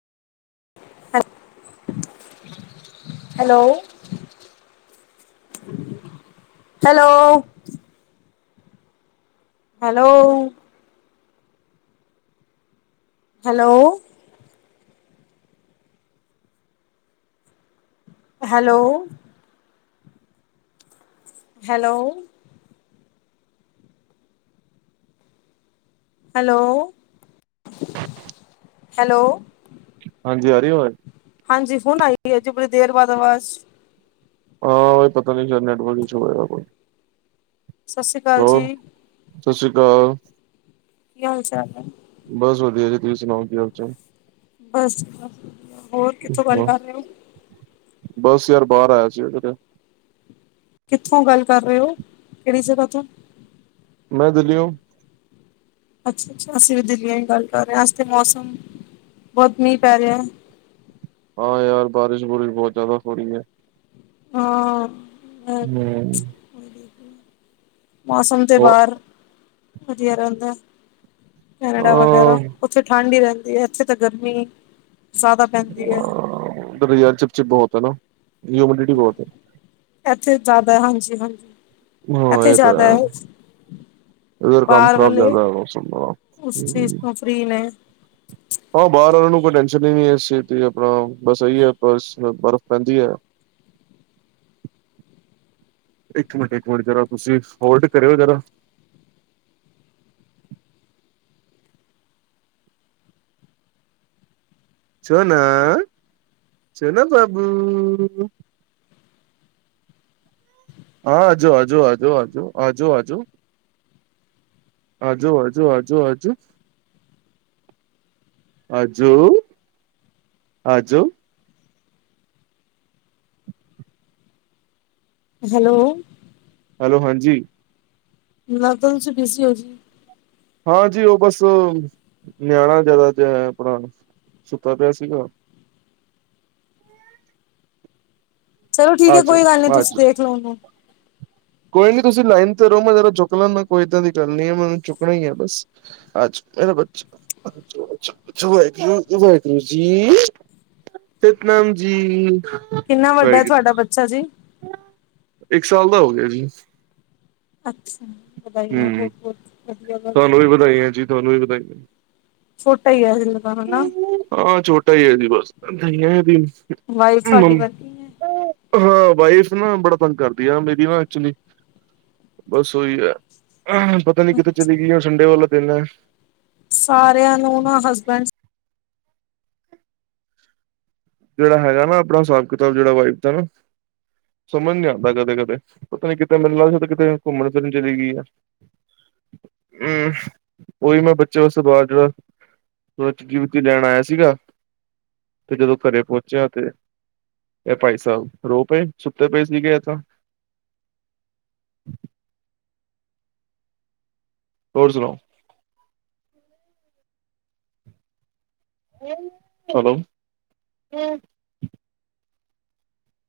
Hello. Hello. Hello. Hello? Hello? Hello? Hello, hello? ਹਾਂਜੀ ਆ ਰਹੀ ਹੈ ਅਵਾਜ਼? ਹਾਂਜੀ ਹੁਣ ਆਈ ਜੀ, ਬੜੀ ਦੇਰ ਬਾਅਦ ਆਵਾਜ਼। ਹਾਂ ਉਹ ਪਤਾ ਨਹੀਂ ਸ਼ਾਇਦ ਨੈਟਵਰਕ ਇਸ਼ੂ ਹੋਏਗਾ ਕੋਈ। ਸਤਿ ਸ੍ਰੀ ਅਕਾਲ ਜੀ। ਹੋਰ ਸਤਿ ਸ੍ਰੀ ਅਕਾਲ। ਕੀ ਹਾਲ ਚਾਲ। ਬਸ ਵਧੀਆ ਜੀ, ਤੁਸੀਂ ਸੁਣਾਓ ਕੀ ਹਾਲ ਚਾਲ। ਬਸ ਜੀ ਵਧੀਆ-ਵਧੀਆ, ਹੋਰ ਕਿੱਥੋਂ ਗੱਲ ਹਾਂ, ਕਰ ਰਹੇ ਹੋ। ਬਸ ਯਾਰ ਬਾਹਰ ਆਇਆ ਸੀ ਕਿਤੇ। ਕਿੱਥੋਂ ਗੱਲ ਕਰ ਰਹੇ ਹੋ, ਕਿਹੜੀ ਜਗ੍ਹਾ ਤੋਂ। ਮੈਂ ਦਿੱਲੀ ਹੂ। ਅੱਛਾ, ਅੱਛਾ ਅਸੀਂ ਵੀ ਦਿੱਲੀਆਂ ਦੀ ਗੱਲ ਕਰ ਰਹੇ ਹਾਂ ਅੱਜ ਤਾਂ ਮੌਸਮ, ਬਹੁਤ ਮੀਂਹ ਪੈ ਰਿਹਾ। ਹਾਂ ਯਾਰ ਬਾਰਿਸ਼ ਬੁਰਿਸ਼ ਬਹੁਤ ਜ਼ਿਆਦਾ ਹੋ ਰਹੀ ਹੈ। ਹਾਂ ਵ ਚ। ਹਮ ਮੌਸਮ ਦੇ ਬਾਹਰ ਵਧੀਆ ਰਹਿੰਦਾ ਕੈਨੇਡਾ ਵਗੈਰਾ। ਉੱਥੇ ਠੰਡ ਹੀ ਰਹਿੰਦੀ ਹੈ, ਇੱਥੇ ਤਾਂ ਗਰਮੀ, ਜ਼ਿਆਦਾ ਪੈਂਦੀ ਹੈ। ਯਾਰ ਚਿਪ-ਚਿਪ ਬਹੁਤ ਹੈ ਨਾ, ਹਿਊਮਿਡਿਟੀ ਬਹੁਤ ਹੈ। ਇੱਥੇ ਜ਼ਿਆਦਾ, ਹਾਂਜੀ-ਹਾਂਜੀ। ਹਾਂ ਇਹ ਤੇ ਹੈ ਇਧਰ ਕੰਮ ਬਾਹਰ ਖ਼ਰਾਬ ਵਾਲੇ ਜ਼ਿਆਦਾ ਹੈ, ਹੋਰ ਸੁਣਾਓ। ਪ੍ਰਰੀ ਔੱ [unintelligible] ਹਾਂ ਬਾਹਰ ਵਾਲਿਆਂ ਨੂੰ ਕੋਈ ਟੈਨਸ਼ਨ ਹੀ ਨ ਹੈ ਇਸ ਚੀਜ਼ ਦਾ ਆਪਣਾ, ਬਸ ਇਹੀ ਹੈ ਪਰ ਬਰਫ਼ ਪੈਂਦੀ ਹੈ [inaudible] ਇੱਕ ਮਿੰਟ, ਇੱਕ ਮਿੰਟ ਜਰਾ ਤੁਸੀਂ ਹੋਲਡ ਕਰਿਓ ਜਰਾ ਸੋਹਨਾ-ਸੋਹਨਾ ਬਾਬੂ ਹਾਂ ਆਜੋ ਆਜੂ ਆਜੂ ਆਜੂ ਆਜੂ ਆਜੂ ਆਜੋ ਆਜੋ ਆਜੋ ਆਜੋ ਆਜੋ ਆਜੋ ਹੈਲੋ ਹੈਲੋ ਹਾਂਜੀ ਲਗਦਾ ਤੁਸੀ ਬਜ਼ੀ ਹੋ ਜੀ ਹਾਂ ਜੀ ਉਹ ਬਸ ਨਿਆਣਾ ਜਿਆਦਾ ਜਿ ਆਪਣਾ ਸੁੱਤਾ ਪਿਆ ਸੀਗਾ ਚਲੋ ਠੀਕ ਹੈ ਆਜੋ ਕੋਈ ਗੱਲ ਨੀ ਤੁਸੀਂ ਆਜੋ ਦੇਖ ਲਓ ਉਹਨੂੰ ਕੋਈ ਨੀ ਤੁਸੀਂ ਲਾਈਨ ਤੇ ਰੋ ਮੈਂ ਜਰਾ ਚੁੱਕ ਲੈਂਦਾ ਕੋਈਏਦਾਂ ਗੱਲ ਨਹੀਂ ਹੈ ਮੈਨੂੰ ਚੁੱਕਣਾ ਹੀ ਹੈ ਬਸ ਅੱਛ ਮੇਰੇ ਬੱਚੇ ਅ ਅੱਛ ਵਾਹਿਗੁਰੂ-ਵਾਹਿਗੁਰੂ ਜੀ ਸਤਨਾਮ ਜੀ। ਕਿੰਨਾ ਵੱਡਾ ਹੈ ਵਾਹਿਗੁਰੂ ਤੁਹਾਡਾ ਬੱਚਾ ਜੀ ਇੱਕ ਸਾਲ ਦਾ ਹੋ ਗਿਆ ਜੀ। ਅੱਛਾ ਵਧਾਈਆਂ ਹੂੰ ਬਹੁਤ ਬਹੁਤ ਵਧੀਆ ਗਲ ਤੁਹਾਨੂੰ ਏ ਵੀ ਵਧਾਈਆਂ ਜੀ ਤੁਹਾਨੂੰ ਵੀ ਪ ਬਤਾਈਦਾ ਛੋਟਾ ਹੀ ਆ ਹਾਂ ਛੋਟਾ ਹੀ ਹੈ ਜ ਬਸਦੀ ਵਾਈਫ ਸਾਡੀ ਵਰਕਿੰਗ ਹੈ ਹਾਂ ਵਾਈਫ ਨਾ ਬੜਾ ਤੰਗ ਕਰਦੀ ਆ ਮੇਰੀ ਨਾ ਐਕਚੁਲੀ ਬਸ ਉਹੀ ਏ, ਪਤਾ ਨੀ ਕਿਤੇੇ ਚਲੀ ਗਈ ਸੰਡੇ ਵਾਲਾ ਦਿਨ ਏ। ਸਾਰਿਆਂ ਨੂੰ ਨਾ ਹਸਬੈਂਡਸ ਜਿਹੜਾ ਹੈਗਾ ਨਾ ਆਪਣਾ ਹਿਸਾਬ ਕਿਤਾਬ ਜਿਹੜਾ ਵਾਈਫ ਦਾ ਨਾ ਸਮਝ ਨੀ ਆਦਾ ਕਦੇ-ਕਦੇ ਪਤਾ ਨੀ ਕਿਤੇ ਮਿਲਨ ਲੱਗ ਸੀ ਕਿਤੇ ਘੁੰਮਣ ਫਿਰਨ ਚਲੀ ਗਈ ਆ। ਹਮ ਉਹੀ ਮੈਂ ਬੱਚਿਆਂ ਵਾਸਤੇ ਬਾਦ ਜਿਹੜਾ ਸਬਜ਼ੀ ਸੋਬਜ਼ੀ ਲੈਣ ਆਇਆ ਸੀਗਾ ਤੇ ਜਦੋਂ ਘਰੇ ਪਹਚਿਆ ਤੇ ਇਹ ਭਾਈ ਸਾਲ ਰੋ ਪਏ ਸੁੱਤੇ ਪਏ ਸੀਗੇ ਤਾਂ ਹੋਰ ਸੁਣਾਓ ਚਲੋ